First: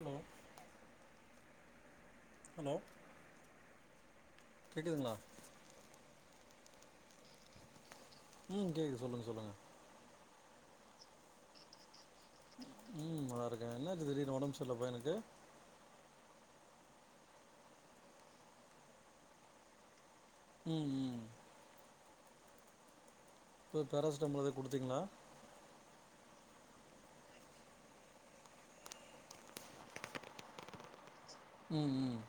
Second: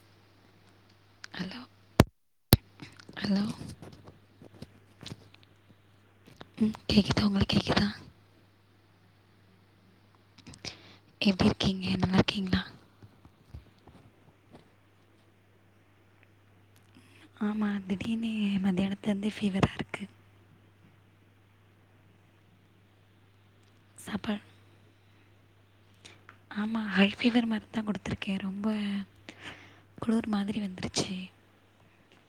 Hello hello hello கேக்குதுங்களா உம் கேக்குது உங்களுக் கேக்குதா ம் கேக்கு சொல்லுங்க சொல்லுங்க எப்டி இருக்கீங்க நல்லா கீங்களா என்னது இது திடீன்னு ஒடம்பு செரியில்ல போல பய்யனுக்கு ஆமா திடீர்னு மத்தியானத்துல இருந்து ஃபீவர் இருக்கு ம் உம் இப்ப சாப்பாடு பேராசிட்டமால் எத குடுத்தீங்களா ஆமா ஹை ஃபீவர் மருந்தா கொடுத்துருக்கே ரொம்ப குளூர் மாதிரி வந்துருச்சி உம் உம்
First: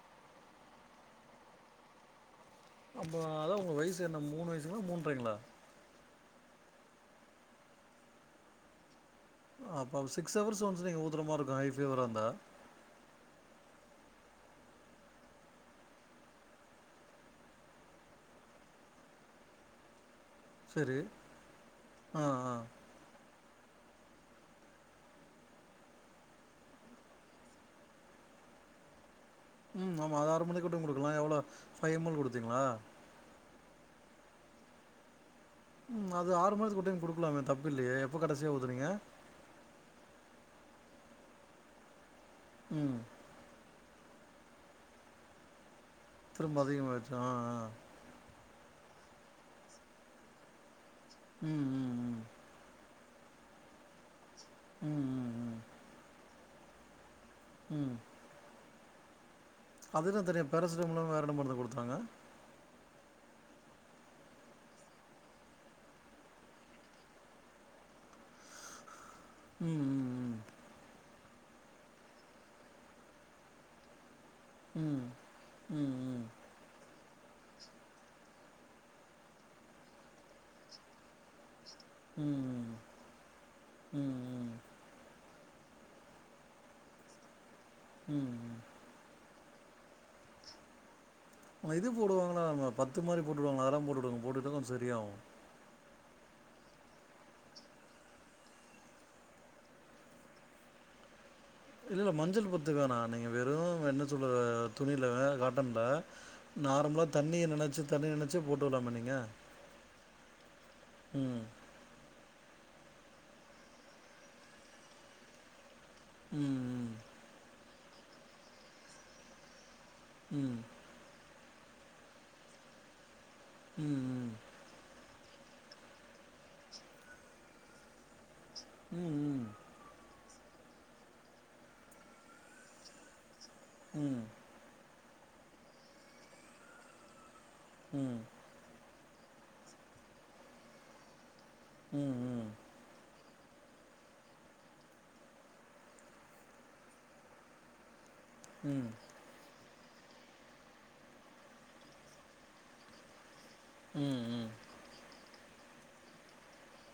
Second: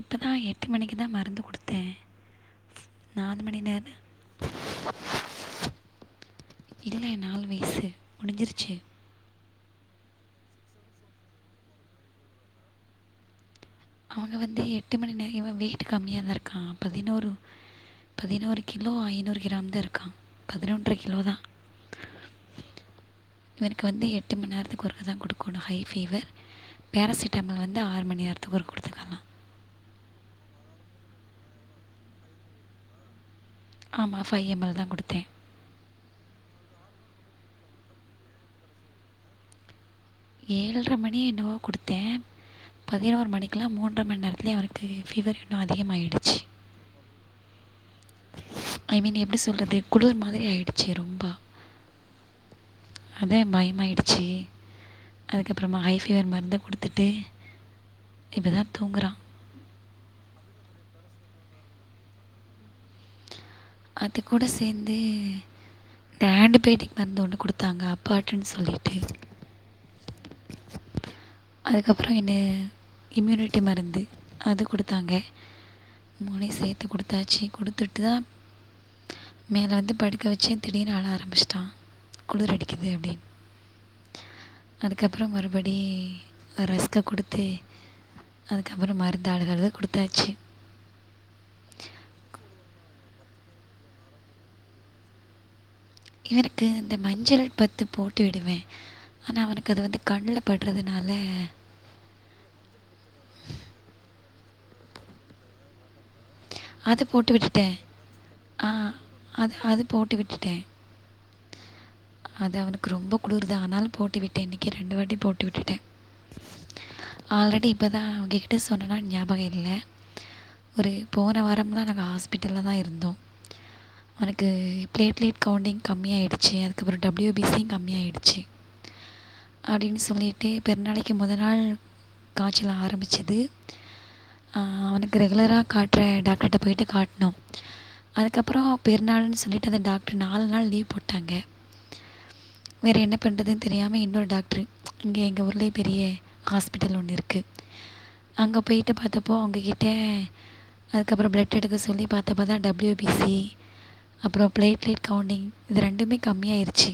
இப்பதா எட்டு மணிக்கு தா மருந்து குடுத்தே அப்போ அத்தா உங்க வயசு என்ன மூணு வயசுங்களா மூன்றைங்களா இல்லே நாலு வயசு முடிஞ்சிருச்சே அப்ப சிக்ஸ் ஹவர்ஸ் ஒன்ஸ் நீங்க ஊத்ரமாரி இருக்கோ ஹை ஃபீவரா இருந்தா அவுங்க வந்து எட்டு மணி நே இவ வெயிட்டு கம்மியாதா இருக்கா பதினோரு பதினோரு கிலோ ஐநூறு கிராம் தா இருக்கா பதினொன்ற சரி கிலோதா ஆ ஆ இவனுக்கு வந்து எட்டு மணி நேரதுக்கு ஒருகா தா குடுக்கோணு ஹை ஃபீவர் பேராசிட்டாமல் வந்து ஆறு மணி நேரத் துக்கொரு குடுத்துகலா உம் ஆமா அது ஆறு மணிக்குட்டு குடுக்கலா எவ்வளோ ஃபை எம்மல் குடுத்தீங்களா ஆமா ஃபை எம்மல் தா குடுத்தே உம் அது ஆறு மாசதுக்கு ஒரு டைம் குடுக்கலாமே தப்பு இல்லையே எப்ப கடசியா ஊத்துனீங்க ஏழ்ர மணி என்னவோ குடுத்தே ம் பதினோரு மணிக்குல மூன் ஒன்ற மணி நேரத்திலயே அவுனுக்கு ஃபீவர் இன்னு அதி திரும்ப அதிக மாயிசா ஆ ஆ ஐ மீன் எப்டி சொல்றது குளூர் மாதிரி ஆயிடு சி ரொம்ப ம் ம் ம் அதே பயமாயிடுச்சி ம் அதுக்கப்பறமா ஹை ஃபீவர் மருந்து குடுத்துட்டு உம் துங்கறா அதுல்லா தெரியு பேராசிட்டமலில்லாம வேற என்ன மருந்து குடுத்தாங்க அது கூட சேந்து இந்த ஆன்ட்டிபயாட்டிக் மருந்து ஒன்னு குடுத்தாங்க அப்பாட்டுன்னு சொல்லிட்டு உம் உம் உம் அதுக்கப்பறோ என்ன இம்யூனிட்டி மருந்து அது ம் குடுத்தாங்க ம் மூனையு சேத்து குடுத் எதாச்சு குடுத்துட்டுதா மேல வந்து படுக்க வச்சே திடீர்னு ஆழ ஆரம்பிச்சிட்டா ம் குளுர் ம் அடிக்கிது அப்டீன் ம் அதுக்கப் றோ மறுபடி அ ரஸ்க்க குடுத்து ம் அதுக்கப்பறோ மருந் நாலு தடவ குடுத்தாச்சு அ இது போடுவாங்கல்ல நம்ம பத்து மாரி போட்டு விடுவாங்கல அதெல்லா போட்டுவிட்ருங்க போட்டு விட்டா தா சரியாகு இவனுக்கு இந்த மஞ்சள் பத்து போட்டு விடுவேன் ஆனா அவனுக்கு அது வந்து கண்ணுல பட்றதுனால இல்ல இல்ல மஞ்சள் பத்து வேணா நீங்க வெறு என்ன சொல்ல துணில காட்டன்ல அது நார்மளா போட்டு தண்ணிய விட்டுட்டேன் நனச்சு தண்ணிய நனச்சு போட்டு ஆ விடாம நீங்க அது அது போட்டு விட்டுட்டேன் உம் அது அவனுக்கு ரொம்ப குளுருது ஆனாலு போட்டு விட்டே இன்னிக்கி ரெண்டு வாட்டி போட்டு விட்டுட்டே ம் ஆல்ரெடி இப்பதா உங்ககிட்ட சொன்னானு ஞாபக இல்ல ம் போன வாரம்லா நாங்க ஹாஸ்பிடல்ல தா இருந்தோ ம் அவனுக்கு இப்லே இப்லே கவ்ண்டிங் கம்மியாயிடுச்சு அதுக்கப்ரோ டபுள்யு பி சியு கம்மியா ச்சு ம் அப்டின்னு சொல்லி டே பெர் நாளைக்கு முதல் நாள் காச்சல் ஆரம்பிச்சுது ம் ஆஹ் அவனுக் ரெகுலரா காட் ர டாக்டர்ட்ட போய்ட்டு காட்னோ ம் அதுக்கப்றோ பெர்நாள் சொல்லிட்டு அந்த டாக்டர் நாலு நாள் லீவ் போட்டாங்க உம் உம் பண்றதுனு தெரியாம இன்னொரு டாக்டரு இங்கே எங்க ஊர்லயே பெரிய ஹாஸ்பிட்டல் ஒன்னு இருக்கு அங்க ம் போய்ட்டு பாத்தப்போ அங்க எ ட்டே அதுக்கப்றோ பிளட் எடுக்க சொல்லி பாத்தப்பதா டபிள்யூ பி சி ம் ம் அப்ரோ பிளே பிளேட் கவுண்டிங் இது ரெண்டுமே கம்மியாயிருச்சு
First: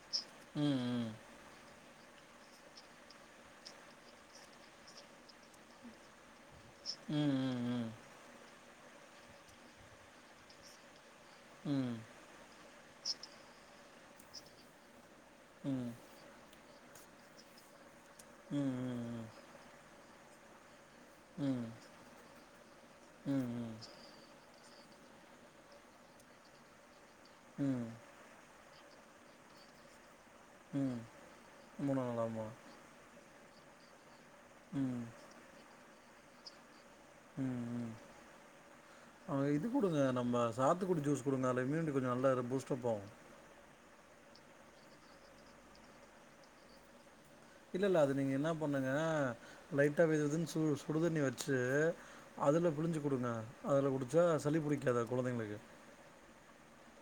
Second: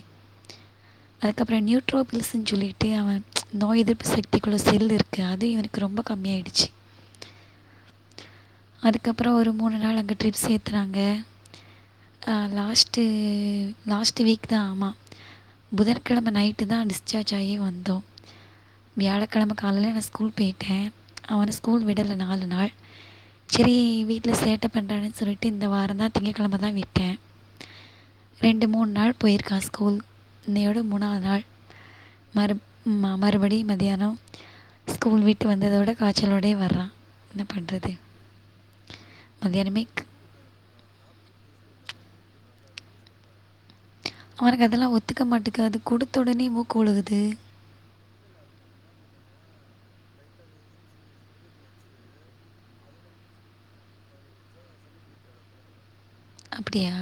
ம் ம் அதுக்கப்ரோ நியூட் ட்ரோபில்ஸ்ன்னு சொல்லிட்டு அவன் ச் நோய் எதிர்ப்புசக்தி குள்ள செல் இருக்கு அது இவனுக்கு ரொம்ப கம்மியாயிடுச்சு உம் உம் உம் அதுக்கப்ரோ ஒரு மூணு நாளு அங்க ட்ரிப்ஸ் ஏத்துனாங்க ம் ம் ஆ லாஸ்ட்டு லாஸ்ட்டு வீக் தா ஆமா ம் புதன்கெழம நைட் ட்டுதா டிஸ்சார்ஜ் ஆயி வந்தோ ம் ம் வியாலக்கலமா காலைல நா ஸ் கூல் போய்ட்டே ம் அவன ம் ஸ்கூல் விடல நாலு நாள் ம் ம் செரி வீட்ல சேட்ட பண்ணுறான்னு சொல்லிட்டு இந்த வாரம் தா திங்கிழம தான் விக்கேன் உம் ரெண்டு மூணு நாள் போயிருக்கா ஸ்கூல் இன்னையோடு ம் முனாவு நாள் மூணு நாளாகுமா மறு மறுபடியும் மதியானம் ம் ஸ்கூல் விட்டு வந்ததோட காய்ச்சலோடே வர்றான் என்ன பண்றது. அவங்க இது கொடுங்க நம்ம சாத்துக்குடி ஜூஸ் கொடுங்க [unintelligible] கொஞ்சம் நல்லா பூஸ்ட்ப்பாவும் அவனுக்கு அதெல்லாம் ஒத்துக்க மாட்டேங்க அது கொடுத்த உடனே மூக்கு கோழுகுது. இல்ல இல்ல அது நீங்க என்ன பண்ணுங்க லைட்டா வெது வெதுன்னு சு சுடுதண்ணி வெச்சு அதுல புழிஞ்சு கொடுங்க அதுல குடிச்சா சளி புடிக்காது குழந்தைங்களுக்கு அப்படியா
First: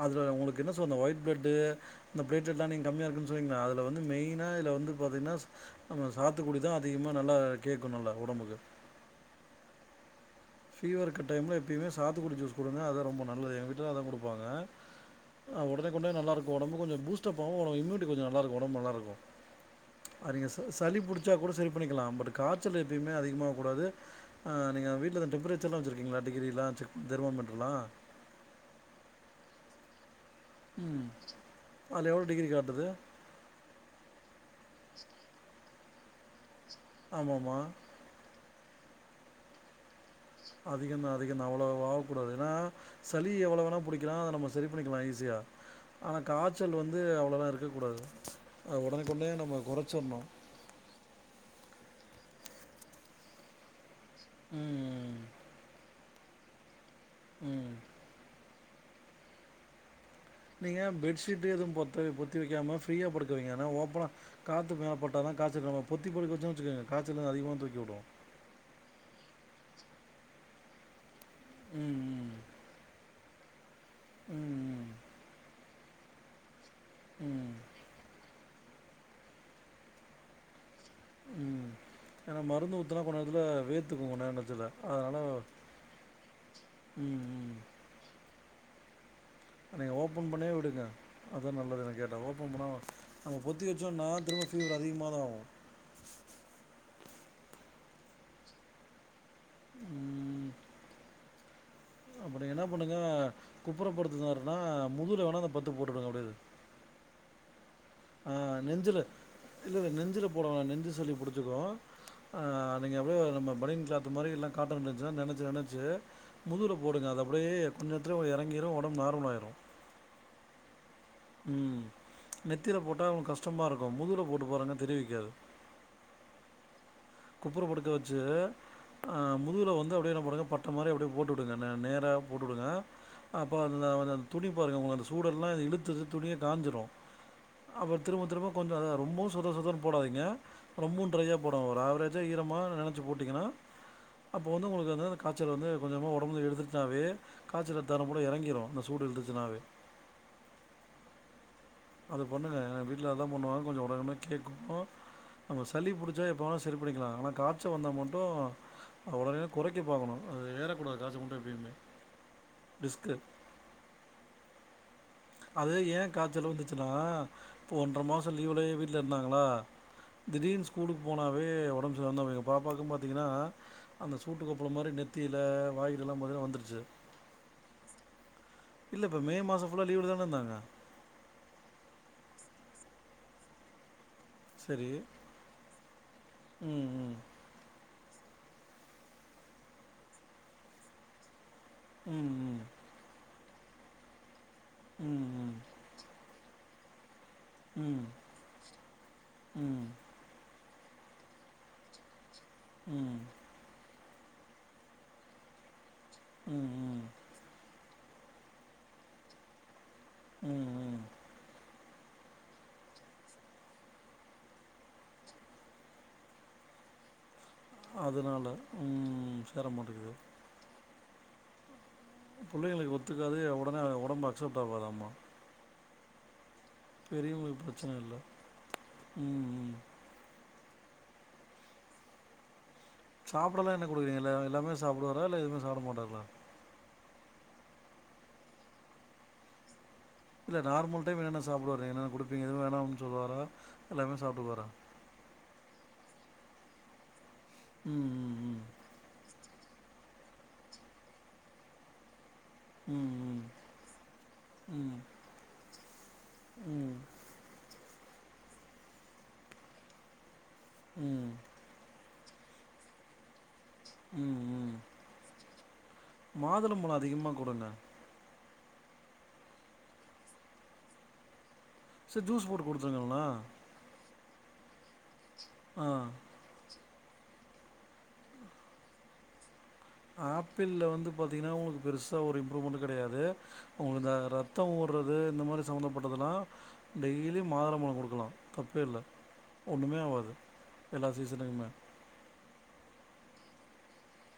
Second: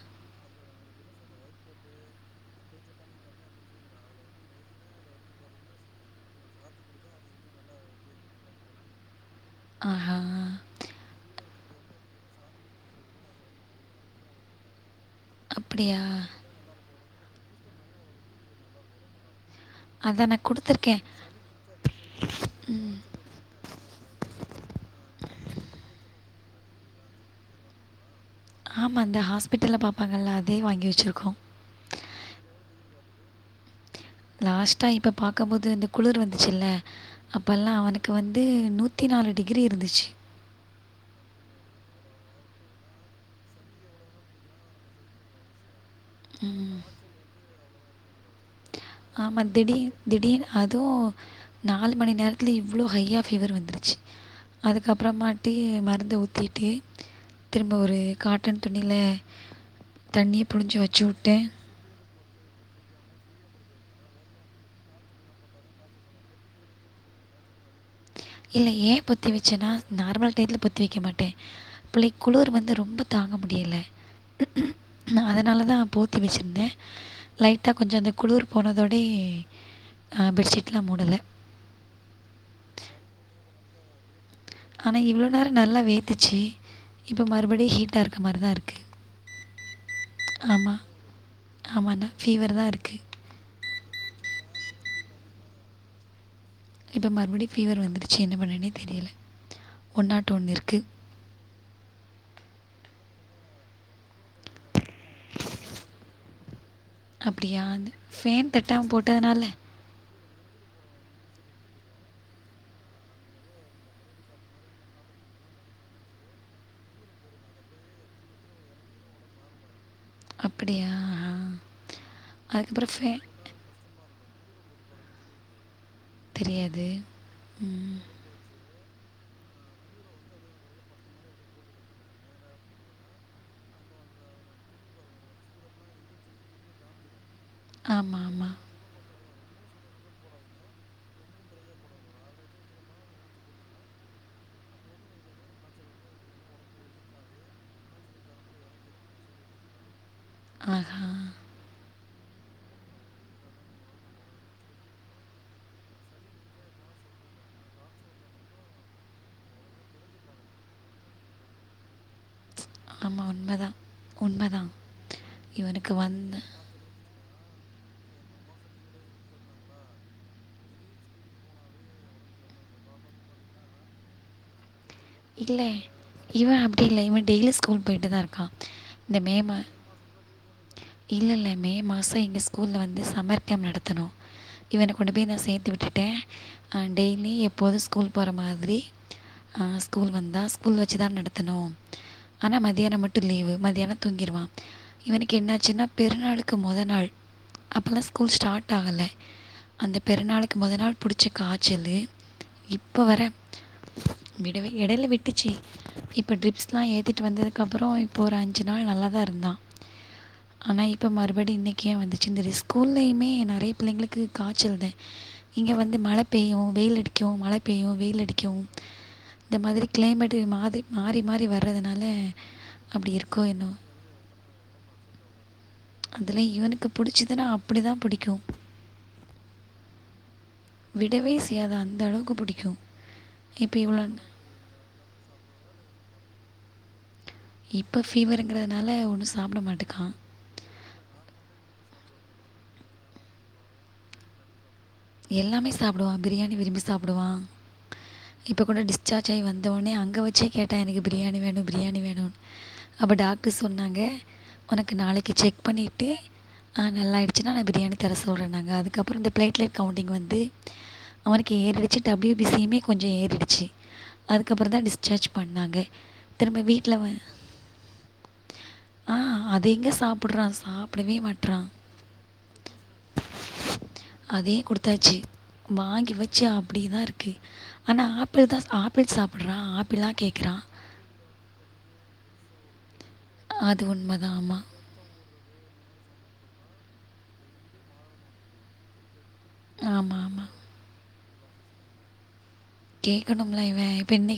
அதுல உங்களுக்கு என்ன சொ ஒயிட் ப்ரெட்டு் இந்த பிளட்லெட்ல்லாம் நீங்க கம்மியா இருக்குன்னு சொன்னீங்களா அதுல வந்து மெய்னா இல வந்து பாத்தீங்கன்னா நம்ம சாத்துக்குடிதான் அதிகமா நல்லா கேட்கும் நல்லா உடம்புக்கு ஆஹா ஃபீவர் இருக்கு டைம்ல எப்பயுமே சாத்துக்குடி ஜூஸ் குடுங்க அதான் ரொம்ப நல்லது எங்க வீட்டுல தான் குடுப்பாங்க. ஆ உடனே அப்படியா கொடா நல்லாருக்கும் உடம்பும் கொஞ்சம் பூஸ் [unintelligible] இம்னுட்டி கொஞ்சம் நல்லாருக்கும் ஒடம்பும் நல்ல இருக்கும். அதான் நான் ங்க சளி கொடுத்துருக்கேன் புடிச்சா கூட சரி பண்ணிக்கலாம். பட் காய்ச்சல் எப்பயுமே அதிகமா கூடாது. ஆஹ் நீங்க வீட்டுல த த் இருக்கீங்களா டிகிரிம் தெர்மாமீட்டர்லாம் ஆமா இந்தந்த ஹாஸ்பிட்டல்ல பாப்பாங்கல்ல உம் அது எவ்ளோ டிகிரி காட்டுது லாஸ்ட்டா இப்ப பாக்கம்போது இந்த குளிர் வந்துச்சுல ஆமாம்மா அப்பல்லாம் அவனுக்கு வந்து நூ நூத்தி நாலு டிகிரி இருந்துச்சு. அதிகம் தான் அதிகம் தான் அவ்வளவு வாவக்கூடாது ஏன்னா சளி எவ்வளவு வேணா பிடிக்கலாம் அதை நம்ம சரி பண்ணிக்கலாம் ஈஸியா ஆனால் காச்சல் வந்து அவ்வளோதான் இருக்கு இருக்க கூடாது. ஆமா திடீ திடீனு அதுவு நாலு மணி நேரத்தில் இவ்ளோ ஹயா ஃபீவர் வந்துருச்சு. ம் அதுக்கப்புறமாட்டி மருந்து இத ஊத்திட்டு ம் திரும்ப ஒரு காட் ட்டந் துணில நீங்க பெட்ஷீட் எதுவு பொத் பொத்தி வெக்காம ஃப்ரீயா படுக்க வைங்க ஏனா ஓப்பனா காத்து பட்டாதா காய்ச்சல் வரு பொத்தி படுக்க வெச்சோ வெச்சுக்குங்க காய்ச்சலு அதிகமா தூக்கி விடு இல்ல ஏ பொத்தி வெச்சேன்னா நார்மல் டையத்துல பொத்தி வெக்க மாட்ட பிள்ளைக்கு ம் குளிர் வந்து ரொம்ப தாங்க முடியல ம் ஹுக்கு அதனாலதா போத்தி வெச்சுருந்தே ம் லைட்டா கொஞ்சோ அந்த குளிர் போனதோடே அ பெட்ஷீட் உம் ஏனா மருந்து ஊத்தனா கூட இதுல வேத்துக்கு உடனே அந்த ஆனா இவ்ளோ நேரோ நல்லா வேத்துச்சு இப்போ ம் ம் மறுபடி ஹீட்டா இருக்க மாரிதா இருக்கு நீங்க ஓப்பன் பண்ணியே விடுங்க ஆமாம் அதா நல்லது என்ன ஆமாண்ணா கேட்டா ஓப்பன் ஃபீவர் தான் பண்ணாம இருக்குது நம்ம பொ தந்தி வெச்சோனா திரும்ப ஃபீவர் அதிகமாதா வரு இப்போ மறுபடியு ஃபீவர் வந்துருச்சு என்ன பண்ணனே தெரியல ஒன்னாட்டு ஒண்ணிற்கு அப்படி என்ன பண்ணுங்க குப்புரப்படுத்துருந்தார்னா முதுகுல வேணா அந்த பத்து போட்டு விடுங்க அப்படியே அப்படியா அந்த ஃபேன் தட்டாம போட்டதுனால இல்ல இல்ல நெஞ்சில போட நெஞ்சு சளி புடுச்சுக்கு ஆ நீங்க அப்படியே நம்ம பனியன் கிளாத்து மாரி இல்ல காட்டன் கிளாத்ல நெனச்சு நெனச்சு முதுகுல போடுங்க அது அப்படியே கொஞ்சோ நேரத்தில ஒரு இறங்கிடும் உடம்பு நார்மல் ஆயிரு அப்படியா ஆ. உம் நெத்தில அதுக்கப்புறம் போட்டா ஃபேன் அவங்ளுக்கு கஷ்டமா இருக்கு முதுகுல போட்டு போறங்க தெரிவிக்காது தெரியாது குப்புர படுக்க ம், வெச்சு அ முதுகுல வந்து அப்படியே என்ன பண்ணுங்க பட்டை மாரி அப்படியே போட்டு விடுங்க நேரா போட்டு விடுங்க அப்போ அந் அந்த துணி பாருங்க உங்களுக்கு அந்த சூடெல்லா இழுத்து இழுத்து துணியே காஞ்சிறு அப்புறோ திரும்ப ஆமாம் திரும்ப ஆமாம் கொஞ்சோ அதா ரொம்பவு சொத சொதனு போடாதீங்க ரொம்போ ட்ரையா போடாவ ஒரு ஆவரேஜ் கொஞ்சம் ஈரமா நினைச்சி போட்டிங்கன்னா அப்போ வந்து உங்களுக்கு வந்துந்த காய்ச்சல் வந்து கொஞ்சமா உடம்பு எழுத்துச்சுனாவே காய்சல்லை தரம் கூட இறங்கிடும் அந்த சூடு எழுத்துச்சுனாவே அதா அது பண்ணுங்க ஏ வீட்டில் அததான் பண்ணுவாங்க கொஞ்சம் உடனனே கேக்கு நம்ம சளி புடிச்சா எப்போ வேணும் சரி பிடிக்கலாம் ஆனா காச்ச வந்தா மட்டும் உடனேனே குறைக்க பாக்கணும் அது ஏரக்கூடாது காய்ச்ச மட்டும் எப்பையுமே ஆமா உண்மதா உண்மதா அது ஏன் காய்ச்சல் வந்துச்சுன்னா இப்ப ஒன்றரை மாசம் லீவ்லயே வீட்ல இருந்தாங்கள திடீர்னு ஸ்கூலுக்கு போனவே உடம்பு சரியில்லாமதா போயிரும் எங்க பாப்பாக்கும் பாத்தீங்கன்னா அந்த சூட்டு கொப்பளம் மாரி நெ இல்லை இவன் அப்டி இல்லை இவன் டெய்லி ஸ்கூல் போயிட்டு தான் இருக்கான் இல்ல இந்த இப்ப மே மா மாசம் ஃபுல்லா லீவ்ல தான இருந்தாங்க. இல்ல இல்ல மே மாசம் இங்க கூல்ல வந்து சம்மர் கேம்ப் நடத்தணும் சரி. இவன கொண்டு போய் நான் சேர்த்து விட்டுட்டேன் அ ம், ம். டெய்லி எப்போதும் ஸ்கூல் போற மாதிரி அஹ் ஸ்கூல் வந்தா ஸ்கூல் வச்சு தான் நட த்தனும் ம், ஆனா ம். மதியானம் மட்டும் லீவு மதியானம் தூங்கிறுவான் ம், இவனுக்கு ம். என்னாச்சின்னா பெருநாளு க்கு மொதல் நாள் ம், அப்பல்லாம் ஸ்கூல் ஸ்டார்ட் ஆகல ம். ம், அந்த பெருநாளை க்கு மொதல் நாள் பிடிச்ச காய்ச்சல் இப்ப ம். வர வி டவே இடைல விட்டுச்சு இப்போ ம், ட்ரிப்ஸ்லாம் ம். ஏத்திட்டு வந்ததுக்கப்புறம் இப்போ ஒரு அஞ்சு நாள் நல்லா தான் இருந்தான் ஆனா ம். இப்ப மறுபடி இன்னை க்கு வந்துச்சு தெரி ஸ்கூல்லயுமே நறைய பிள்ளைங்களுக்கு காய்ச்சல் தன் இங்க வந்து மழை பெய்யும் வெயில் அடிக்கும் மழை பெய்யும் வெயில் அதனால அடிக்கும் உம் இந்த மாதிரி கிளைமேட் மா றி மாறி மாறி வர்றது பிள்ளைங்களுக்கு ஒத்துக்காது உடனே உடம்பு அக்செப்ட் ஆகாத அம்மா அதுல இவன் பெரியவங்களுக்கு பிரச்சனை இல்ல உம் உம் விடவே செய்யாத அந்த அளவுக்கு பிடிக்கும் சாப்டலாம் இப்போ என்ன இவ்வளோ கொடுக்கிரீங்க ல்ல எல்லாமே சாப்டுவாரா இல்ல எதுவுமே சாப்ப மாட்டார்களா இப்ப ஃபீவர்ருங்கிறதுனால ஒண்ணும் சாப்ட மாட்டுக்கான் இல்ல நார்மல் டைம் என்னென்ன சாப்பிடுவாீங்க என்னென்ன குடுப்பீங்க எதுவும் வேணும்னு சொல்லுவாரா எல்லாமே சாப்பிட்டுக்குவாரா எல்லாமே சாப்பிடுவான் பிரியாணி விரும்பி சாப்பிடுவான் ம், இப்ப ம், கூட டிஸ்சார்ஜ் ஆயி வந் வந்த உடனேங்கே வச்சே கேட்டான் எனக்கு பிரியாணி வேணும் பிரியாணி வேணும் அப்ப ம். டாக்டர் சொன்னாங்க ம், உனக்கு ம். நாளைக்கு செக் பண்ணிட்டு் ஆ ம், நல்லாயிடுச்சுன்னா நான் பிரியாணி தர சொல்றேனாங்க அதுக்கப்புற இந்த பிளட்லட் கவுண்டிங் வந்து ம். அவனுக்கு ஏரிடிச்சு டபுள்யு பி சி யுமே கொஞ்சோ ஏறிடுச்சு அதுக்கப்புறோ தான் டிஸார்ஜ் பண் ன்னாங்க மாதுளபழம் அதிகமா கொடுங்க ஆஹ் அத எங்க சாப்பிடுறான் சாப்பிடவே மாட்டறா செரி ஜூஸ் போட்டு குடுத்துருங்க இல்லனா அதே குடுத்தாச்சு வாங்கி வச்சு அப்படிதான் இருக் ப்பிடி ஆனா ஆப்பிள் தான் ஆப்பிள் சாப்பிடுறான் ஆப் ஆப்பிள வந்து பாத்தீங்கன்னா உங்களுக்கு பெருசு சா ஒரு இம்ப்ரூவ்மெண்ட் கிடையாது து அது உங்களுக்கு அந்த உண்மை தான் ஆமாம் ரத்தம் ஊருறது இந்த மாரி சம்மந்தப்பட்டதெல்லா டெய்லி மாதள பழம் கொடுக்கலா தப்பே இல்ல ஒண்ணுமே ஆமாம் ஆவாது ஆமாம் எல்லா [unintelligible] கேக்கணும்ல இவ இப்ப இன்னை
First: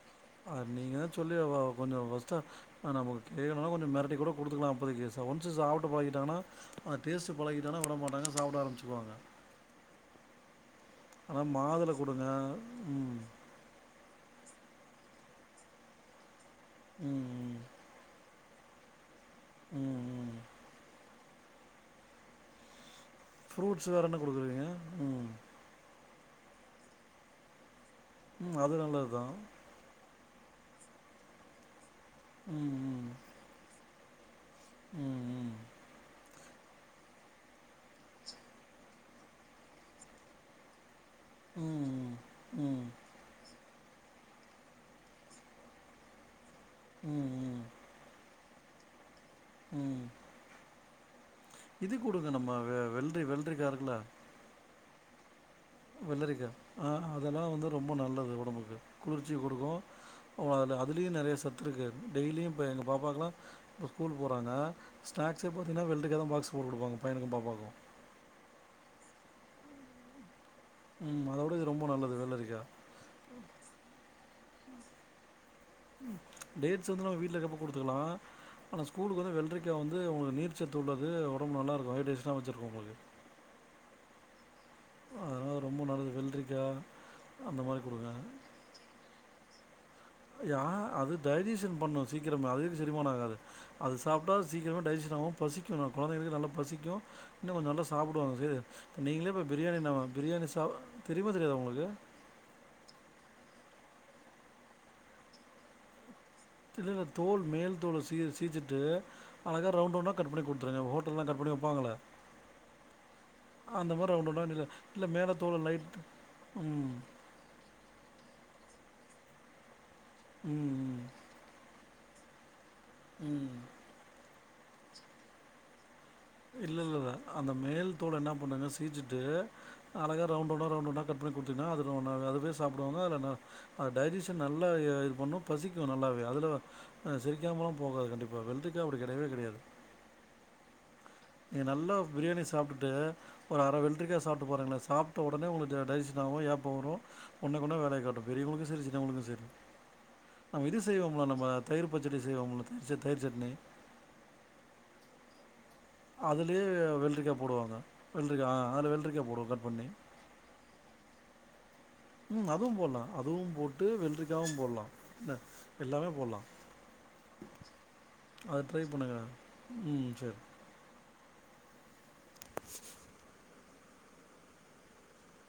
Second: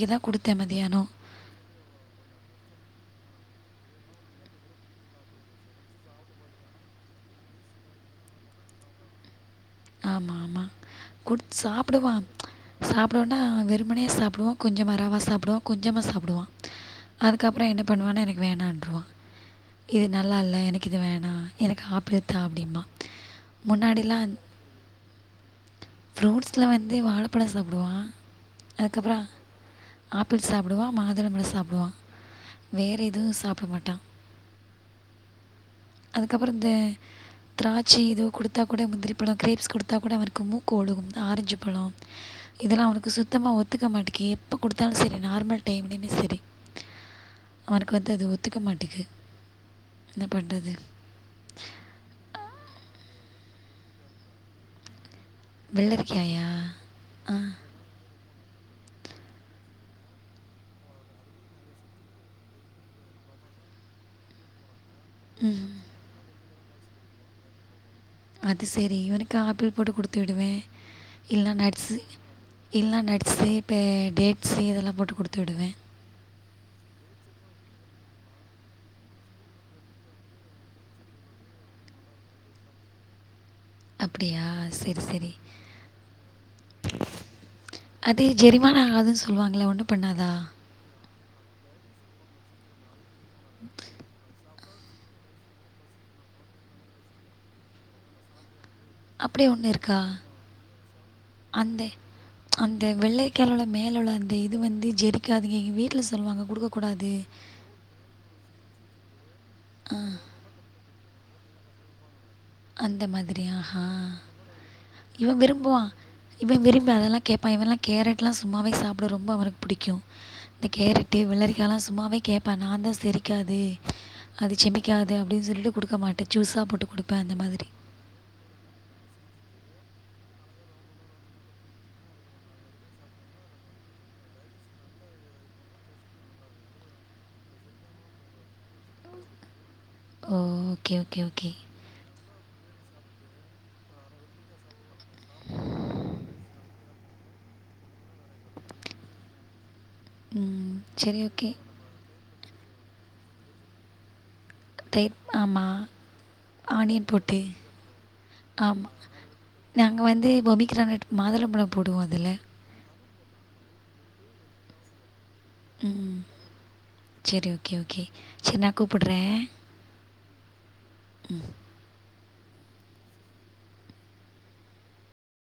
அ நீங்க தான் சொல்லி வா கொஞ்சோ ஃபர்ஸ்ட்டா நமக்கு கேணுனா கொஞ்சோ மிரட்டி குடுத்துக்கலா அப்போதைக்கு ஒன்ஸ்ஸு சப்பிட்டு பழகிட்டானா அந்த டேஸ்ட்டு பழகிட்டானா விட மாட்டாங்க சாப்பிட ஆரமிச்சுருவாங்க ஆமா ஆமா குடுத் மாதுளை சாப்பிடுவா குடுங்க ம் சாப்டோனா விருப் அவனே சாப்பிடுவான் கொஞ்சமா ரவா சாப்பிடுவான் கொஞ்சமா சாப்பிடுவான் ம் ம் அதுக்கப்புறோ என்ன பண்ணுவானா எனக் வேணான்டுரூவா இது ம் ம் நல்லா இல்ல எனக்கு இது வேண னா எனக்கு ஆப்பிள்தா அப்படிமா ஃப்ரூட்ஸ் வேற என்ன கொடுக்குருறீங்க ஃப்ரூட்ஸ்ல வந்து வாழப்பழம் சாப்பிடுவான் ம் அது நல்லதுதா அதுக்கப்புறம் ஆப்பிள் சாப்படுவா மாதுளம்பழோ சாப்டுவா வேற ம் எதுவூ சாப்ட மாட்டா ம் ம் அதுக்கப்றோ இந்த திராட்சை ஏதோ குடுத்தா கூட முந்திரி பழோ க்ரேப்ஸ் குடுத்தா கூட அவருக்கு மூக்கு ஒழுகூ ஆரஞ்சு ம் பழோ ம் ம் இதெல்லா அவனுக்கு சுத்தமா ஒத் த்துக்க மாட்டிக்கி எப்போ கெடுத்தாலூ செரி நார்மல் டைம்லயுமே செரி ம் ம் ம் அவனுக்கு வந்து அது ஒ துக்க மாட்டேக்கு ம் என்ன பண்றது இது குடுங்க நம்ம வெ வெள்ரி வெள்ரிக்காருக்குல வெள்ளரிக்கா வெள்ளரிக்காயா ஆ அதெல்லா ஆ வந்து ரொம்ப நல்லது ஒ டம்புக்கு குளிர்ச்சி குடுக்கூ அவ் அதுல்யே நெறைய சத்துருக்கு டெய்லியூ இப்ப எங்க பாப்பாக்லா இப்போ ஸ்கூல் போறாங்க ஸ்நாக்ஸே பாத்திங்னா வெள்ரிக்கா தா பாக்ஸ் போட்டு குடுப்பாங்க பையனுக்கூ பாப்பாக்கூ அது செரி இவனுக்கு ஆப்பிள் போட்டு குடுத்து விடுவே ம் இல்ல அதோட இது ரொம்ப நட்ஸு நல்லது வெள்ளரிக்காய் இல்லனா நட்ஸு ப்ப டேட் சி அதெல்லா போட்டு குடுத்து விடுவே ம் டேட்ஸ் வந்து நம் வீட்ல இருக்கப்போ குடுத்துக்கலா ஆனா ஸ்கூலுக்கு வந்து வெள்ரிக்கா வந்து உங்களுக்கு நீர் சத்து உள்ளது ஒடம்பு நல்லா இருக்கூ ஹைட்ரேஷனா வச்சுருக்கூ உங்களுக்கு அப்டியா செரி செரி அதனால் ரொம்ப நல்லது வெள்ளரிக்காய் அந்த மாதிரி கொடுங்க அது ஜெரிமானோ ஆகுதுன்னு சொல்லுவாங்களே ஒன் யா அது டைஜெஷன் பண்ணூ சீக்கிரமா அதுதெக்கு செரிமான ஆகாது அது சாப்ட்டா சீக்கிரமா டைஜெஷனாகு பசிக்கூ நம் கொழந்தைங்களுக்கு நல்ல பசிக்கூ இன்னூ கொஞ்சோ நல்ல சாப்டுவாங்க செ நீங்களே இப்போ அப்படியே ஒன்று பிரியாணி இருக்கா நம பிரியாணி சா தெரியுமா தெரியாதா உங்களுக்கு மேலுள்ள அந்த இது வந்து ஜெரிக்காதுங்க எங்க வீட்ல இல்லல்ல தோல் மேல் தோல சீ சீச்சுட்டு அழகா ரவுண்ட் ரவுண்டா கட் பண்ணி குடுத்துருங்க ஹோட் ல்லா கட் பண்ணி வெப்பாங்களே அந்த மாத்ரியா ஹா ரவுண்ட் ரவுண்டா இல்ல இல்ல இவ மேல தோல விரும்புவா லைட் இவ விரும்பி ம். அதல்லா கேப்பா இவல்லா கேரட் லா சும்மாவே சாப்ட ரொம்ப அவனுக்கு புடிக்கூ இந்த ம். ம். கேரட்டு வெள்ளரிக்காலா ஸ் மாவே கேப்பான் நாந்தா ம். செரிக்காது அது செமிக்காது அப்டின்னு சொல்லிட்டு குடுக்க மாட் ட்டு ஜூஸா இல்ல போட்டு இல்ல கொடு இல்ல. அந்த மேல் தோள என்ன பண்ணுங்க சீச்சுட்டு அழகா ரவுண்ட் ரவுண்டா ரவுண்ட் ரவுண்டா கட் பண்ணிகுடுத்தீங்ன்னா அதுவே சாப்டுவாங்க டைஜசன் நல்லா இது பண்ணு பசிக்கு நல்லாவே அது ஆஹ் செரிக்காமலா போகாது கண்டிப்பாக வெள்ரிக்கா அப்டி கெடையவே கெடையாது ஓ ஓகே, ஓகே, ஓகே. நீ நல்லா பிரியாணி சாப்ட்டுட்டு ஒரு அரை வெள்ரிக்கா சாப்ட்டு பாருங்களன் சாப்ட்ட உடனே உங்களுக்கு டைஜஸன் ஆகு ஏப்ப வரு ஒடனக்குடனே வேலைய காட்டு பெரியவங்களுக்கு செரி சின்னவங்களுக்கு செரி நம்ம ம். இது சரி செய்வோம்லா நம்ம ஓகே. தயி்ர் பச்சடி இது ஒங்களுக்கு புச்ச தயிர் சட்னி தயிர் ஆம்மா அதுலே வெள்ரிக்கா போடுவாங்க வெள்ரிக்கா ஆ ஆமா. அதுல வெள்ரிக்கா போடுவோ கட் பண்ணி நாங்க வந்து பொமிகிரானட் மாதுளம்பழம் போடுவோம் அதில. உம் அதுவு போலா அதுவு போட்டு வெள்ரிக்காவு போட்லா இல்ல எல்லாமே போட்லா சரி ஓகே, ஓகே. சரி அது நான் ட்ரை பண்ணுங்க ம் சரி ம்